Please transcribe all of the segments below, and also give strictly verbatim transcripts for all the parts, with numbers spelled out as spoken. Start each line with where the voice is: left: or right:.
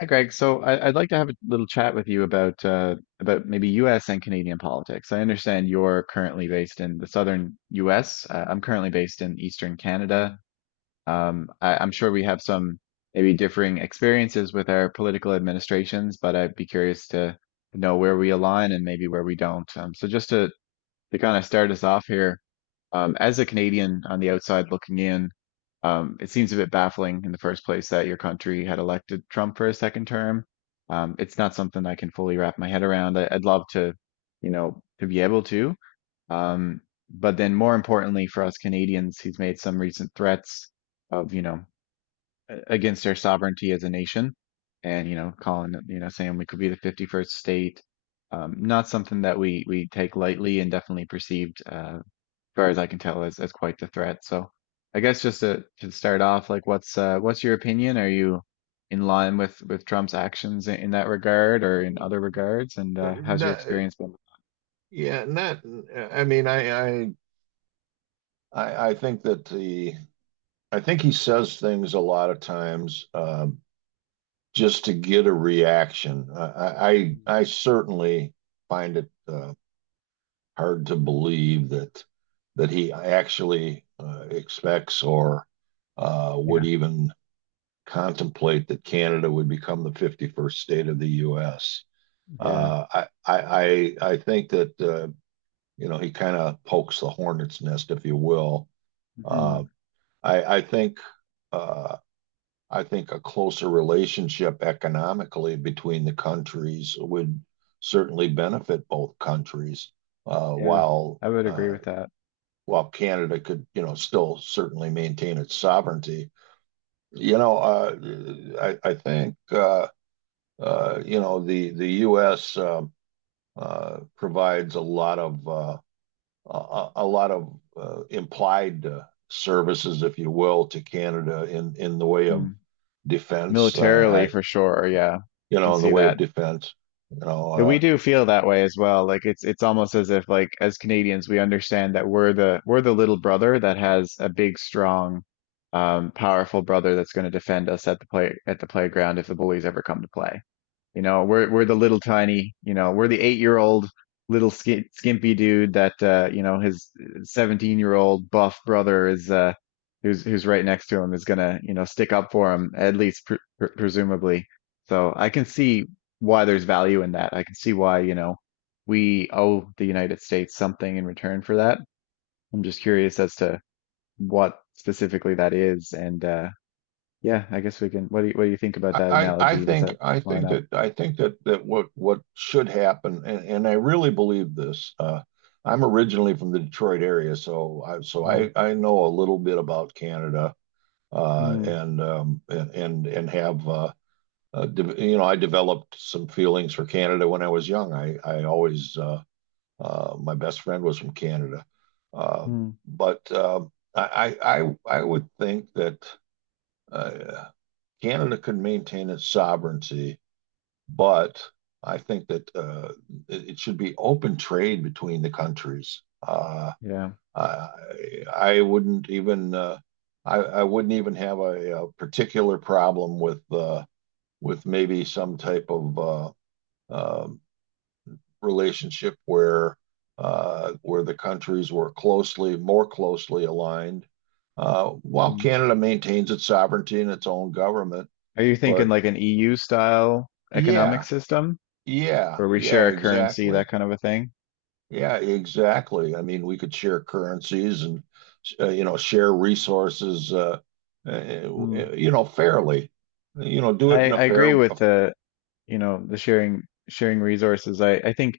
left: Hi, Greg. So I, I'd like to have a little chat with you about uh, about maybe U S and Canadian politics. I understand you're currently based in the southern U S. Uh, I'm currently based in eastern Canada. Um, I, I'm sure we have some maybe differing experiences with our political administrations, but I'd be curious to know where we align and maybe where we don't. Um, so just to to kind of start us off here, um, as a Canadian on the outside looking in, um, it seems a bit baffling in the first place that your country had elected Trump for a second term. Um, it's not something I can fully wrap my head around. I, I'd love to, you know, to be able to. Um, but then more importantly for us Canadians, he's made some recent threats of, you know, a- against their sovereignty as a nation, and you know calling it- you know saying we could be the fifty-first state. Um, not something that we we take lightly, and definitely perceived uh, as far as I can tell as, as quite the threat. So I guess just to, to start off, like, what's uh, what's your opinion? Are you in line with with Trump's actions in, in that regard
right: Uh,
left: or in other regards, and
right: uh,
left: uh, how's your
right: not,
left: experience been?
right: yeah, not. I mean, I, I, I, I think that the. I think he says things a lot of times um, just to get a reaction. Uh, I, I, I certainly find it uh, hard to believe that that he actually uh, expects or uh, would
left: Yeah.
right: even contemplate that Canada would become the fifty-first state of the U S.
left: Yeah.
right: Uh, I, I, I I think that uh, you know, he kind of pokes the hornet's nest, if you will. Uh,
left: Hmm.
right: I, I think uh, I think a closer relationship economically between the countries would certainly benefit both countries, uh,
left: Yeah,
right: while
left: I would agree
right: uh,
left: with that.
right: while Canada could, you know, still certainly maintain its sovereignty. You know, uh, I, I think uh, uh, You know the the U S um uh, uh, provides a lot of uh, a a lot of uh, implied uh, services, if you will, to Canada in in the way of
left: Mm.
right: defense. I,
left: Militarily
right: I
left: for sure, yeah,
right: You
left: we can
right: know, in the
left: see
right: way
left: that.
right: of defense, you know,
left: Yeah, we
right: uh,
left: do feel that way as well. Like, it's it's almost as if, like, as Canadians we understand that we're the we're the little brother that has a big, strong, um, powerful brother that's going to defend us at the play at the playground if the bullies ever come to play. You know, we're we're the little tiny, you know, we're the eight-year-old little sk skimpy dude that uh, you know, his seventeen-year-old buff brother is uh who's who's right next to him is gonna, you know, stick up for him, at least pre pre presumably. So I can see why there's value in that. I can see why, you know, we owe the United States something in return for that. I'm just curious as to what specifically that is, and uh yeah, I guess we can. What do you, what do you think about that
right: I I
left: analogy? Does that
right: think I
left: line
right: think
left: up?
right: that I think that that what what should happen, and and I really believe this. Uh, I'm originally from the Detroit area, so I so I I know a little bit about Canada uh,
left: Mm-hmm.
right: and um, and and and have Uh, uh, de- you know, I developed some feelings for Canada when I was young. I, I always, uh, uh, my best friend was from Canada. Uh,
left: Mm,
right: but uh, I, I, I I would think that uh, Canada can maintain its sovereignty, but I think that uh, it, it should be open trade between the countries. Uh,
left: yeah.
right: I, I wouldn't even, uh, I, I wouldn't even have a, a particular problem with, uh, with maybe some type of uh, um, relationship where uh, where the countries were closely, more closely aligned, uh, while
left: Mm.
right: Canada maintains its sovereignty and its own government.
left: Are you thinking
right: But
left: like an E U style economic
right: yeah,
left: system
right: yeah,
left: where we
right: yeah,
left: share a currency,
right: exactly.
left: that kind of a thing?
right: Yeah, exactly. I mean, we could share currencies and uh, you know share resources uh, uh,
left: Mm.
right: you know fairly. You know, do it
left: I,
right: in a
left: I agree
right: fair.
left: with the, you know, the sharing sharing resources. I, I think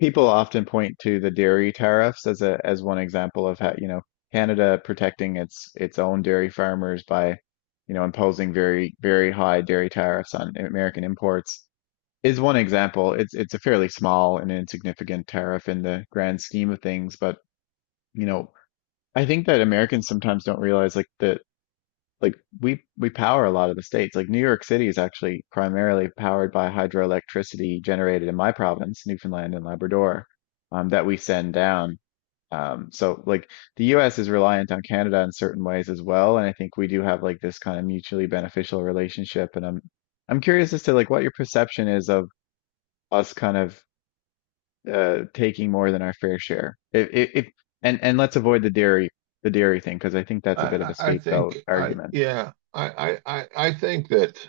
left: people often point to the dairy tariffs as a as one example of how, you know, Canada protecting its its own dairy farmers by, you know, imposing very, very high dairy tariffs on American imports is one example. It's it's a fairly small and insignificant tariff in the grand scheme of things, but you know, I think that Americans sometimes don't realize, like, that like we we power a lot of the states. Like, New York City is actually primarily powered by hydroelectricity generated in my province, Newfoundland and Labrador, um, that we send down. Um, so like the U S is reliant on Canada in certain ways as well, and I think we do have like this kind of mutually beneficial relationship. And I'm I'm curious as to like what your perception is of us kind of uh, taking more than our fair share. If, if, if And and let's avoid the dairy the dairy thing because I think that's
right: I,
left: a bit of a
right: I I
left: scapegoat
right: think I
left: argument.
right: yeah I I I I think that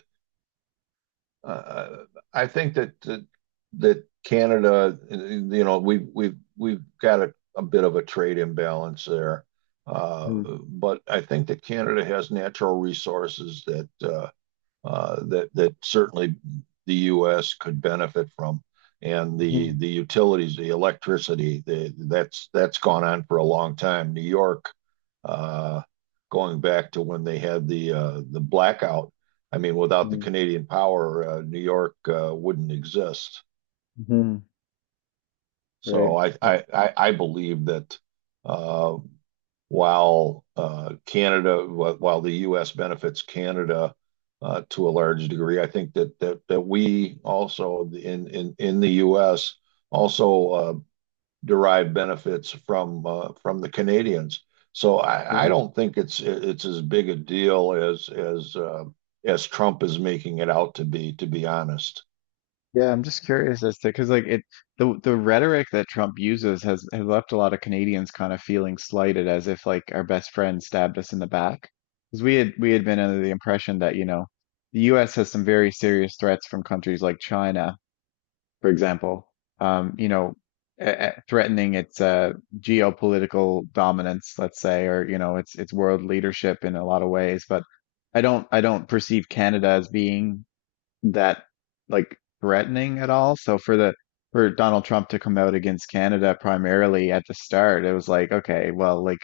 right: uh, I think that, that that Canada, you know, we've we've we've got a, a bit of a trade imbalance there, uh, but I think that Canada has natural resources that uh, uh, that that certainly the U S could benefit from. And the
left: Mm-hmm.
right: the utilities, the electricity, the, that's that's gone on for a long time. New York, uh, going back to when they had the uh, the blackout, I mean, without the Canadian power, uh, New York uh, wouldn't exist.
left: Mm-hmm.
right: So
left: Right.
right: I
left: That's—
right: I I believe that uh, while uh, Canada while the U S benefits Canada uh, to a large degree, I think that that that we also in in in the U S also uh, derive benefits from uh, from the Canadians. So I
left: yeah.
right: I don't think it's it's as big a deal as as uh, as Trump is making it out to be, to be honest.
left: Yeah. I'm just curious as to, because like it, the the rhetoric that Trump uses has has left a lot of Canadians kind of feeling slighted, as if like our best friend stabbed us in the back, because we had we had been under the impression that you know the U S has some very serious threats from countries like China, for example, um, you know, uh, threatening its uh, geopolitical dominance, let's say, or you know, its its world leadership in a lot of ways. But I don't I don't perceive Canada as being that, like, threatening at all. So for the for Donald Trump to come out against Canada primarily at the start, it was like, okay, well, like,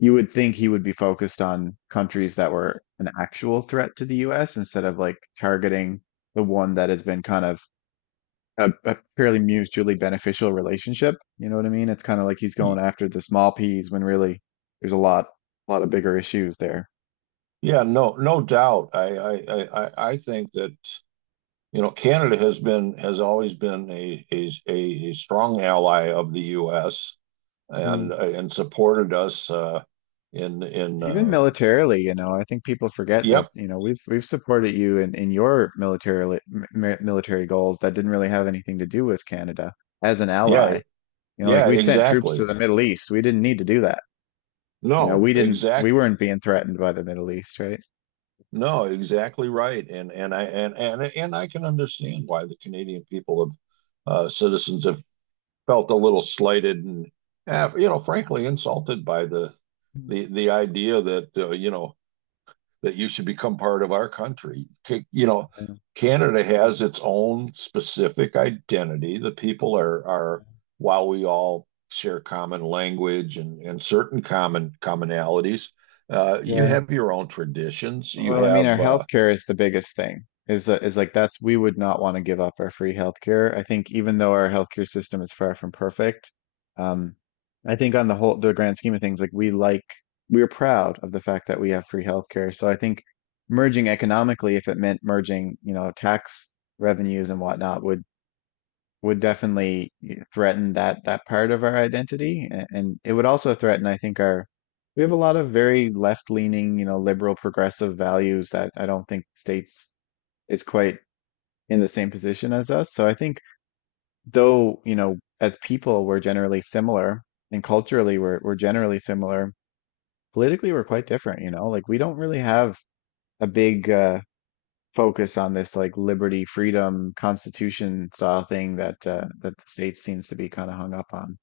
left: you would think he would be focused on countries that were an actual threat to the U S instead of like targeting the one that has been kind of a, a fairly mutually beneficial relationship. You know what I mean? It's kind of like he's going after the small peas when really there's a lot, a lot of bigger issues there.
right: Yeah, no, no doubt. I, I, I, I I think that, you know, Canada has been, has always been a, a, a a strong ally of the U S
left: Mm.
right: and, and supported us, uh, in, in,
left: Even
right: uh,
left: militarily, you know, I think people forget that,
right: yep,
left: you know, we've we've supported you in, in your military mi- military goals that didn't really have anything to do with Canada as an
right: yeah,
left: ally. You know, like,
right: yeah,
left: we sent troops to
right: exactly.
left: the Middle East. We didn't need to do that. You know,
right: No,
left: we didn't we
right: exact,
left: weren't being threatened by the Middle East, right?
right: no, exactly right. And, and I, and, and, and I can understand why the Canadian people have, uh, citizens have felt a little slighted and, eh, you know, frankly insulted by the
left: Mm.
right: the the idea that uh, you know that you should become part of our country. Ca- You know,
left: Yeah.
right: Canada has its own specific identity. The people are are while we all share common language and and certain common commonalities, uh, you
left: Yeah.
right: have your own traditions. You
left: Well, I mean,
right: have
left: our
right: uh,
left: healthcare is the biggest thing. Is uh, is like that's, we would not want to give up our free healthcare. I think even though our healthcare system is far from perfect, um, I think on the whole, the grand scheme of things, like we like we're proud of the fact that we have free healthcare. So I think merging economically, if it meant merging, you know, tax revenues and whatnot, would would definitely threaten that that part of our identity, a- and it would also threaten, I think, our, we have a lot of very left-leaning, you know, liberal progressive values that I don't think states is quite in the same position as us. So I think though, you know, as people we're generally similar, and culturally we're we're generally similar, politically we're quite different. You know, like, we don't really have a big uh focus on this, like, liberty, freedom, constitution style thing that uh, that the state seems to be kind of hung up on,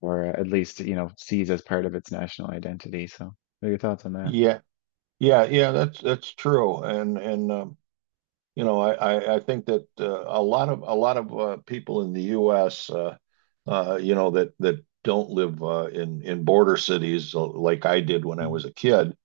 left: or at least, you know, sees as part of its national identity. So, what are your thoughts on that?
right: Yeah, yeah, yeah, that's that's true and and um, you know, I, I, I think that uh, a lot of a lot of uh, people in the U S. Uh, uh, you know that that don't live uh, in in border cities uh, like I did when I
left: Mm.
right: was a kid.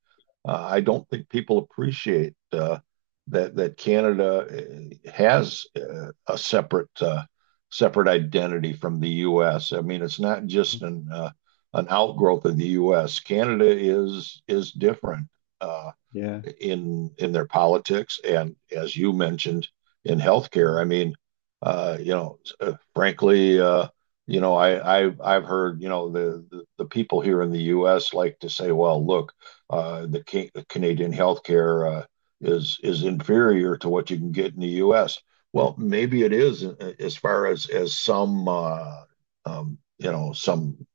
right: Uh, I don't think people appreciate uh, that that Canada uh, has uh, a separate uh, separate identity from the U S. I mean, it's not just an uh, an outgrowth of the U S. Canada is is different. Uh,
left: Yeah.
right: in in their politics, and as you mentioned, in healthcare.
left: Mm,
right: I mean, uh, you know, uh, frankly, uh, you know, I, I've I've heard you know the, the the people here in the U S like to say, well, look, uh, the, ca the Canadian healthcare uh, is is inferior to what you can get in the U S. Well, maybe it is uh, as far as as some uh, um, you know some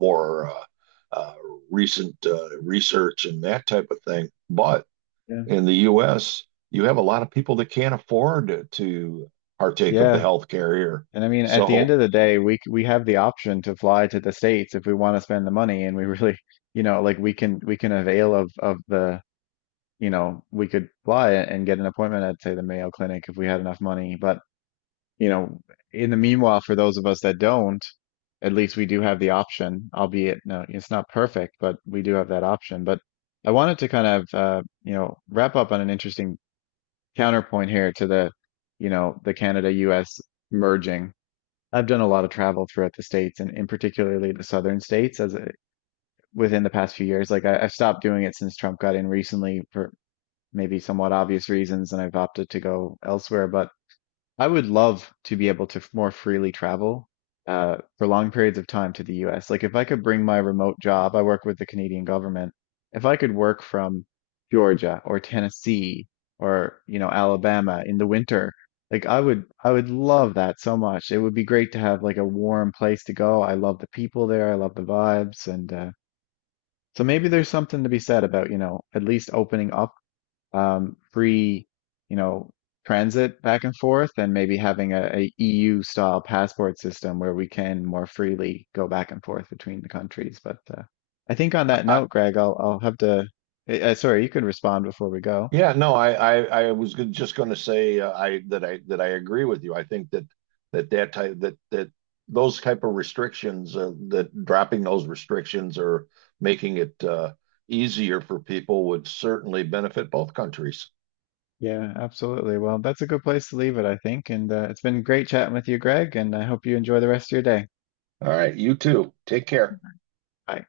right: more uh, uh, recent uh, research and that type of thing, but
left: yeah,
right: in the U S, you have a lot of people that can't afford to to partake of the
left: yeah.
right: healthcare here.
left: And I mean, at the end
right: So
left: of the day, we c- we have the option to fly to the States if we want to spend the money, and we really, you know, like, we can we can avail of of the, you know, we could fly and get an appointment at say the Mayo Clinic if we had enough money, but you know, in the meanwhile, for those of us that don't, at least we do have the option, albeit, no, it's not perfect, but we do have that option. But I wanted to kind of, uh, you know, wrap up on an interesting counterpoint here to the, you know, the Canada-U S merging. I've done a lot of travel throughout the states, and, in particularly the southern states as a, within the past few years. Like, I, I've stopped doing it since Trump got in recently for maybe somewhat obvious reasons, and I've opted to go elsewhere. But I would love to be able to f- more freely travel uh, for long periods of time to the U S. Like, if I could bring my remote job, I work with the Canadian government. If I could work from Georgia or Tennessee or, you know, Alabama in the winter, like I would I would love that so much. It would be great to have like a warm place to go. I love the people there. I love the vibes, and uh, so maybe there's something to be said about, you know, at least opening up um, free, you know, transit back and forth, and maybe having a, E U style passport system where we can more freely go back and forth between the countries. But uh, I think on
right: I,
left: that
right: I
left: note, Greg, I'll I'll have to. Eh, Uh, sorry, you can respond before we go.
right: Yeah, no, I I, I was just going to say uh, I that I that I agree with you. I think that that that type that that those type of restrictions, uh, that dropping those restrictions or making it uh, easier for people would certainly benefit both countries.
left: Yeah, absolutely. Well, that's a good place to leave it, I think. And uh, it's been great chatting with you, Greg, and I hope you enjoy the rest of your day.
right: All right, you too. Take care.
left: Bye.